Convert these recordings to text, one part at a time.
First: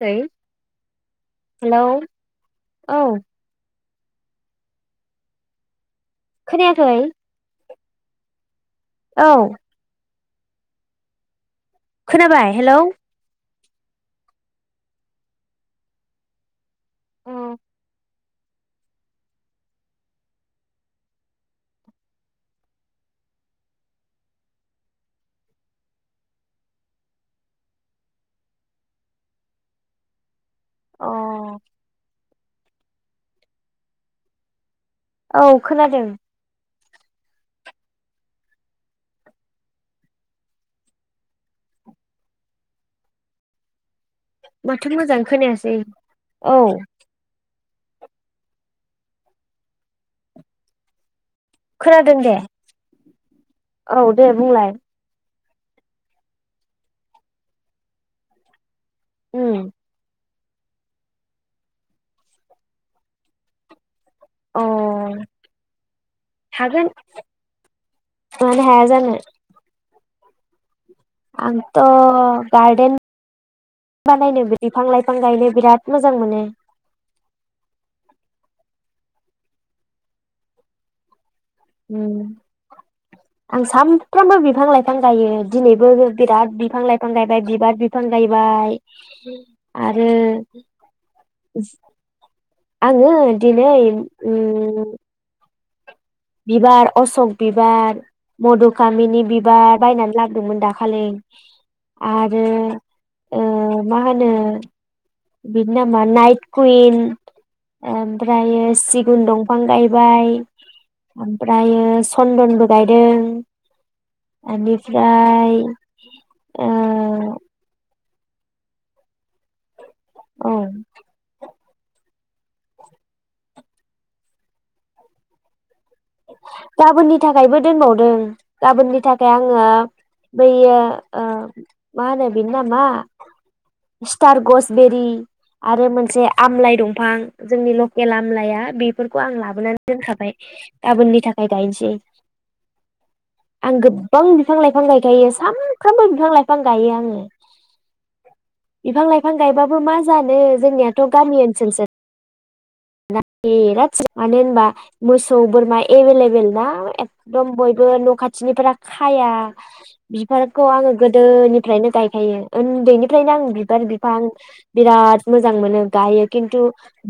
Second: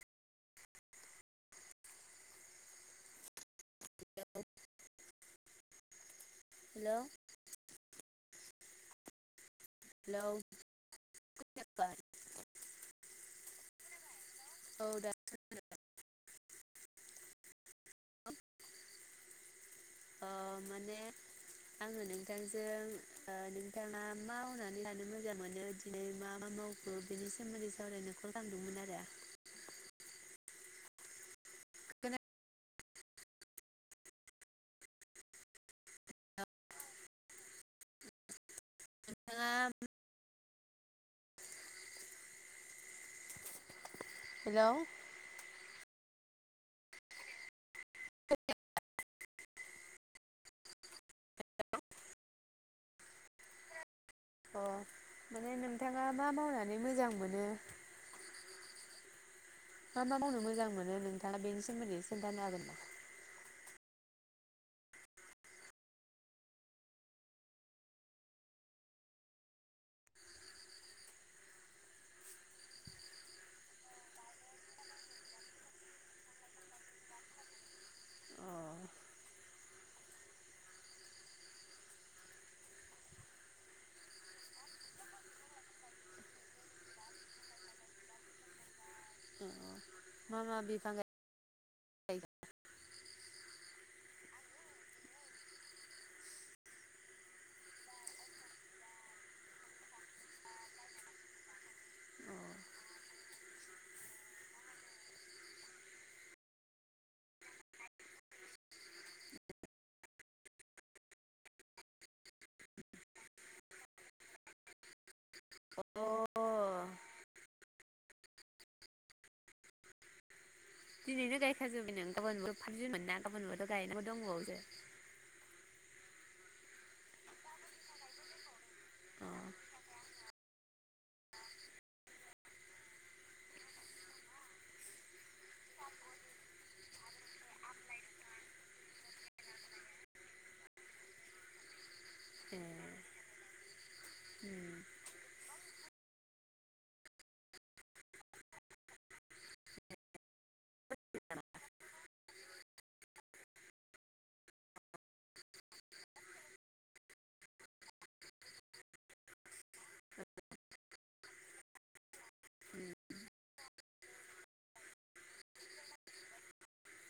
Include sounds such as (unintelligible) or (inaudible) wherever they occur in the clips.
(unintelligible) Hello औ (unintelligible) hello खोनायाखै? औ। हेलौ खोनाबाय हेलौ औ दासो खोनादों। अ अ माने आङो नोंथांजों ओ नोंथाङा मा मावनानै लानो मोजां मोनो दिनै मा मा मावखो बिनि सोमोन्दै सावरायनो कल खामदोंमोन आरो अ औ खोनादों। नोंथाङा हेलौ माथो मोजां खोनायासै। औ। खोनादों दे। औ दे अ बुंलाय। माने नोंथाङा मा मावनानै मोजां मोनो? उम मा मा मावनो मो जां मोनो नोंथाङा बेनि सोमोन्दै एसे खोन्थानो हागोन नामा? अ हागोन। मानो हाया जानो। आंथ' गार्डेन बानायनो बिफां लाइफां गायनो बिराद मोजां मोनो। अ ओम आं सानफ्रामबो बिफां लाइफां गायो। दिनैबो बिराद बिफां लाइफां गायबाय बिबार बिफां गायबाय। आरो मा मा बिफां गाय आङो? दिनै? उम बिबार अशक बिबार, मधुकामिनि बिबार बायनानै लाबोदोंमोन दाखालि अ आरो ओ मा होनो बिनि नामा नाइट कुइन ओमफ्रायो सिगुन दंफां गायबाय। ओमफ्रायो चन्दनबो गायदों एनिफ्राय ओ औ दिनैनो गाय खा जोबबाय नों गाबोनबो फाइफ जुनमोन ना गाबोनबोथ' गायनांगो दंबावोसो गाबोननि थाखायबो दोनबावदों। गाबोननि अ थाखाय आङो बैयो ओ मा होनो बेनो नामा स्टार गसबेरि आरो मोनसे आमलाइ दंफां जोंनि लकेल आमलाया बेफोरखौ आं लाबोनानै दोनखाबाय। गाबोननि थाखाय गायनोसै। ए आं गोबबां बिफां उम लाइफां गायखायो सानफ्रामबो बिफां लाइफां गायो आङो। बिफां लाइफां गायबाबो मा जानो जोंनियाथ' गामि ओनसोलसो मानो होनबा मोसौ बोरमा एभेलेबेल ना एखदम बयबो न' खाथिनिफोरा खाया बिबारखौ आङो गोदोनिफ्रायनो गायखायो उन्दैनिफ्रायनो आं बिबार बिफां बिराद मोजां मोनो गायो खिन्थु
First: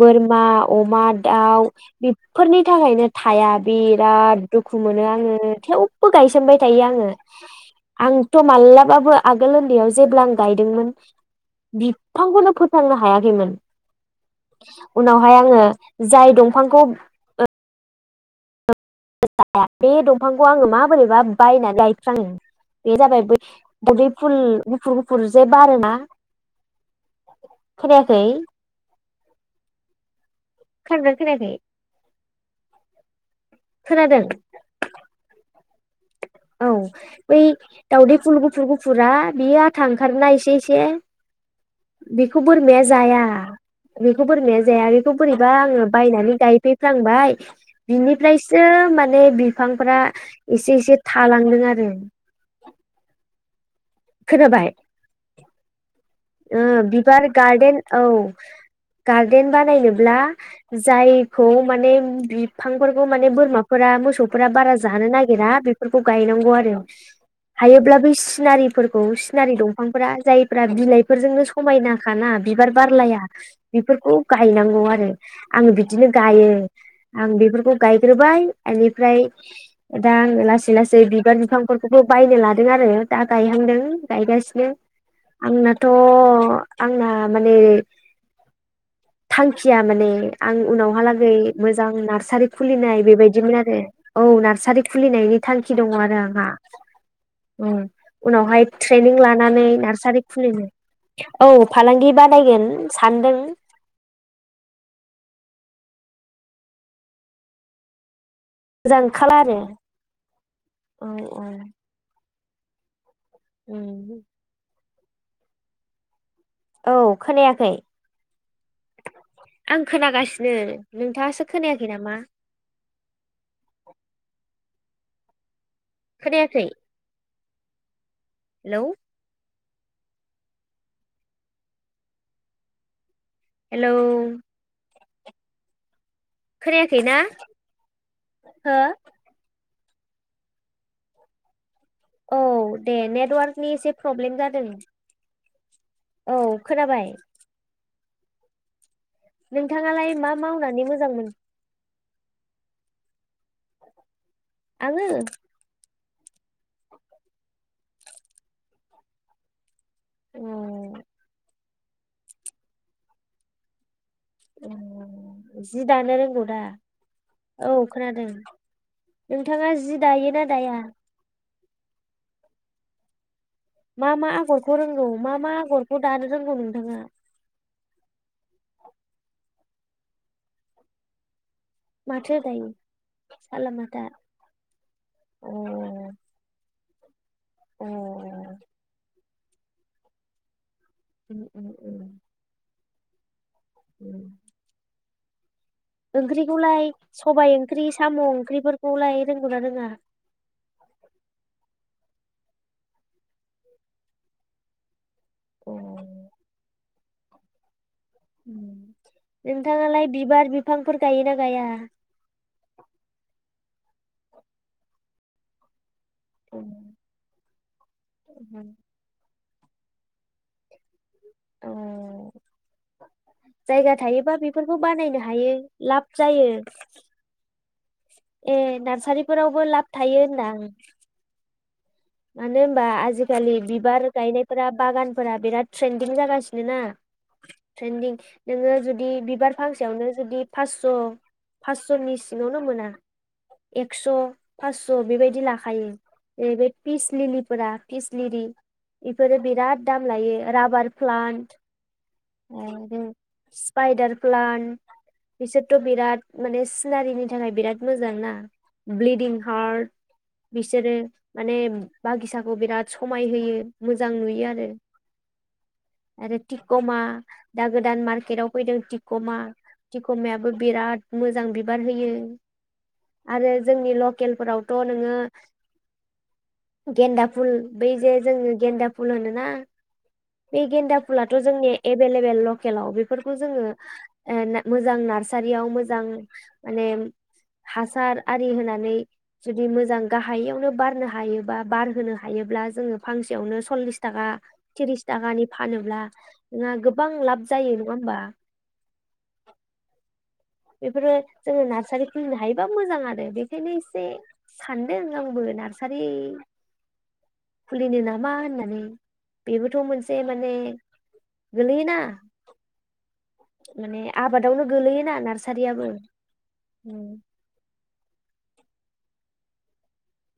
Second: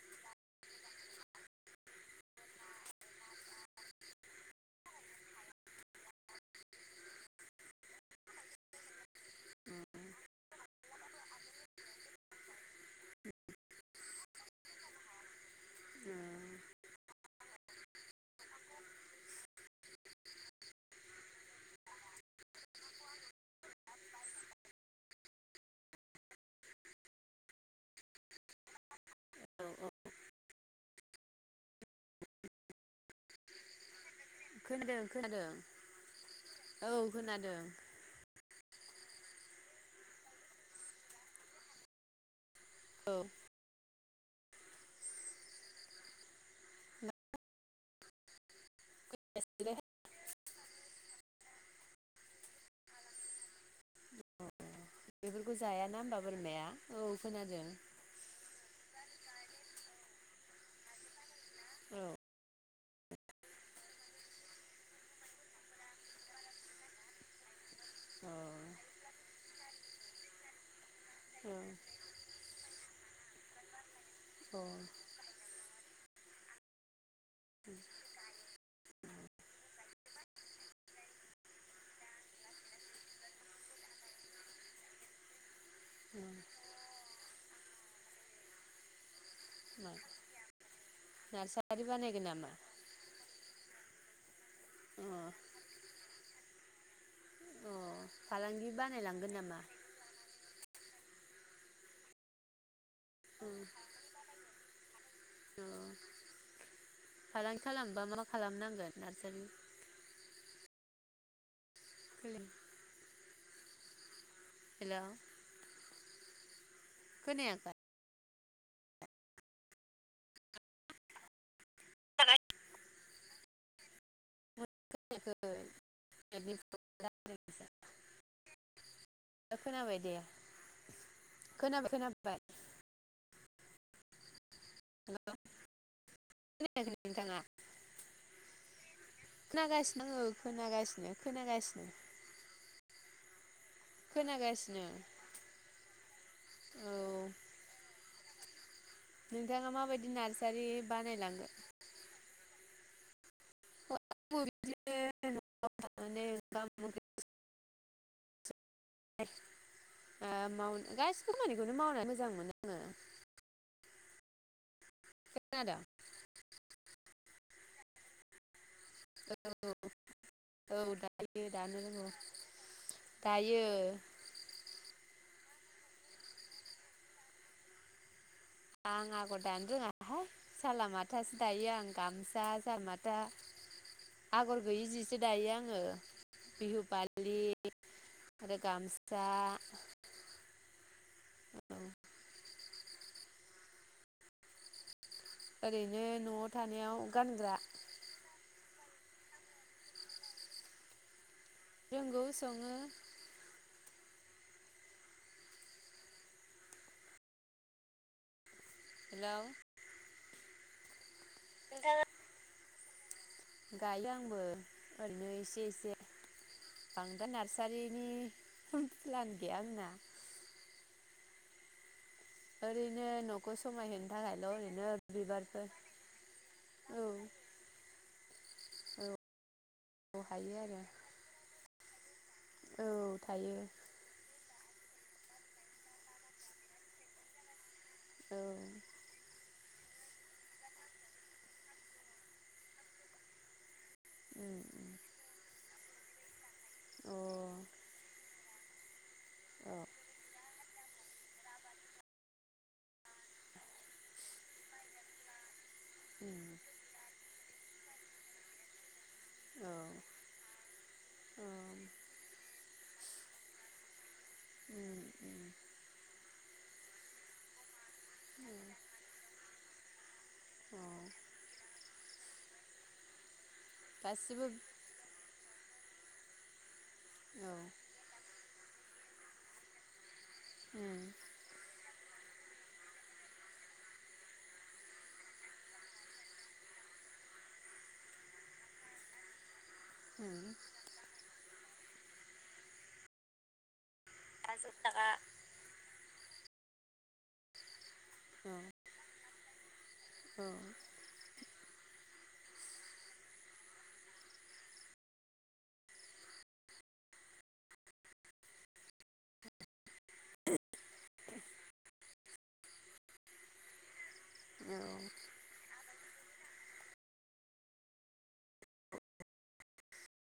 बोर मा अमा दाउ बेफोरनि थाखायनो थाया बिराद दुखु मोनो आङो। थेवबो गायसोमबाय थायो आङो आंथ' मालाबाबो आगोल उन्दैयाव जेब्ला आं गायदोंमोन बिफांखौनो फोथांनो हायाखैमोन। उनावहाय आङो औ जाय दंफांखौ ओ जाया बे दंफांखौ आङो माबोरैबा बायनानै गायफ्राङो बे जाबाय गदै फुल गुफुर गुफुर जे बारोना। खोनायाखै? औ खोनादो ना खोनायाखै? खोनादों? खोनादों खोनादों। औ बै दावदै फुल गु गुफुर गुफुरा बियो आथा ओंखारोना एसे एसे बिख खौ बोरमाया औ जाया। बेखौ बोरैमाया जाया बेखौ बोरैबा आङो बायनानै गायफैफ्लांबाय बिनिफ्रायसो मान बे बिफांफ्रा एसे-एसे। थालांदों आरो। खोनाबाय। बेफोरखौ जायाना? बोरमाया ओयो औ बिबार खोनादों गार्डेन औ। गार्देन बानायनोब्ला जाय खौ माने औ बिब फांफोरखौ माने बोरमाफोरा मोसौफोरा बारा जानो नागिरा बिफोरखौ गायनांगौ आरो। हायोब्ला बै औ सिनारिफोरखौ सिनारि दं फांफोरा जायफोरा बिलाय फोरजोंनो समायनाखाना बिबार बारलाया। खुस बिफोर खौ औ गायनांगौ आरो आं बि दिनो गायो। आं बेफोरखौ गायग्रोबाय एनिफ फ्राय दा आङो लासै लासै बिबार बिफांफोरखौबो बायनो लादों आरो दा गायहांदों गायगासिनो आंना थ' आंना माने थांखिया माने आं उनावहालागै नार्सारि मोजां बानायगोन नार्सारि नामा खुलिनाय बेबायदिमोन आरो। औ नारस सारि अ खुलिनायनि थांखि दङ आरो आंहा। अ उम उनावहाय फालांगि ट्रेनिं बानायलांगोन नामा लानानै नार्सारि खुलिनो औ फालांगि बानायगोन। सानदों ओयो फालांगि खालामनोबा मा म खालामनांगोन मोजां ओंखारला नार्सारि (inaudible) आरो औ औ। (unintelligible) उमहु। हेलौ। औ खोनायाखै आं खोनागासिनो नोंथाङासो खोनायाखै नामा खोनायाखै खोनायाखै (unintelligible) (inaudible) हेलौ खोनाबाय दे खोनाबाय खोनाबाय हेलौ हेल खोनायाखै ना हो खोनागासिनो आं खोनागासिनो खोनागासिनो औ दे नेटवारक नि एसे प्रब्लेम जादों खोनागासिनो औ औ खोनाबाय नोंथाङा नोंथाङालाय माबायदि मा नार्सारि मावनानै मोजां मोनो बानायलांगोन आङो (unintelligible) ए (inaudible) (unintelligible) बेखौनो मावनाय मोजां मोनो आङो खोनादों जि दानो रोंगौ दा? औ खोनादों नोंथाङा जि दायोना दाया औ दायो दानो रोङो मा - मा आगरखौ रोंगौ मा - मा गरखौ दानो रोंगौ नोंथाङा आं आगर दानो रोङाहाय साला माथासो दायो आं माथो गामसा दायो जामाथा सालामाथा आगर गैयि जिसो अ दायो आङो बिहु फालि अ आरो गामसा उम उम उम उम ओरैनो न'आव ओंख्रिखौलाय थानायाव सबाय गानग्रा ओंख्रि साम ओंख्रिफोर खौलाय रोंगौना रोङा रोंगौ सङो अ हेलौ ओम नोंथाङा लाय बिबार बिफांफोर गायो ना गाया? गायो आंबो ओरैनो एसे एसे। अ बांद्राय नार्सारिनि फुल-फुलान बे आंना अह ओरै जायगा थायोबा बेफोरखौ बानायनो हायो बिबारफोर लाब जायो। औ ए औ नार्सारिफोरावबो लाब थायो औ हायो होनदां। आरो मानो होमबा औ आजिखालि थायो बिबार गायनाय फोरा बागानफोरा बिराद ट्रेन्दिं जागासिनो ना। ट्रेनदिं औ नोङो उम जुदि बिबार फांसेयावनो जुदि फासस' फासस'नि सिङावनो मोना। एक्स' उम फासस' बेबायदि ला खायो बे फिस अ औ लिलिफोरा फिसलिरि इफोरो उम औ बिराद दाम लायो। राबार प्लान्ट आरो स्पाइदार प्लान्ट बिसोर थ' बिराद माने सिनारिनि थाखाय बिराद मोजां ना। ब्लिडिं औ हार्ट बिसोरो उम बागिसाखौ बिराद समाय होयो मो जां नुयो आरो उम आरो टिक'मा दा गोदान मार्केटाव फैदों टिक' मायाबो औ बिराद मोजां बिबार हो यो आरो जोंनि गासिबो लकेलफोरावथ' नोंङो गेन्दा फुल औ बै जे जोङो गेन्दा फुल होनोना बे उम गेन्दा फुलाथ' जोंनि एबेले बेल लकेलाव बेफोरखौ जोंङो ओ मोजां नारयाव मोजां माने हासार आरि होनानै मोजां उम गाहायायावनो बारनो हायोबा बार होनो हायोब्ला जों फांसेयावनो सललिस थाखा औ थ्रिस औ थाखानि फानोब्ला नोंङा गोबां लाब जायो। नंङा होमबा बेफोरो जोङो नार्सारि खुलिनो हायोबा मोजां आरो बेखायनो एसे सानदों आंबो नार्सारि खुलिनो नामा होननानै बेबोथ' मोनसे माने गोलैयोना माने आबादावनो औ गोलैयोना नार सारियाबो उम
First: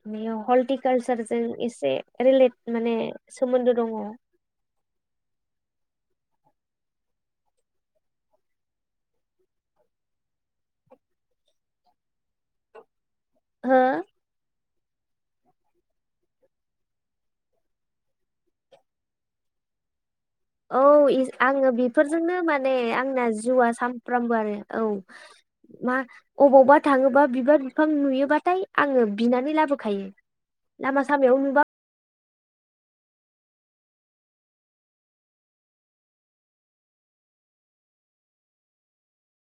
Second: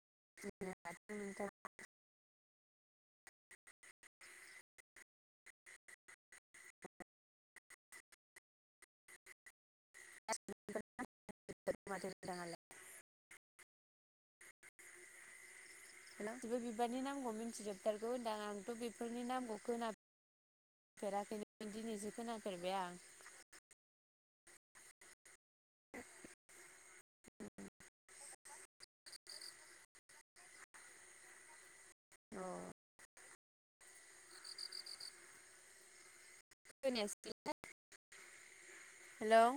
(unintelligible) हल्टिकालसारजों नोंथां एसे रिलेट माने सोमोन्दो दङ। (inaudible) (inaudible) हो हेल' गासिबो बिबारनि नामखौ मिथिजोबथारगौ होना आंथ' बेफोरनि नामखौ खोना औ आङो बेफोरजोंनो माने खोनाफेरबाय आं आंना जिउआ सामफ्रामबो आरो। औ मा अबावबा थाङोबा बिबार बिफां नुयोबा (unintelligible) आङो बिनानै लाबोखायो लामा सामायाव नुबा औ (inaudible) हेलौ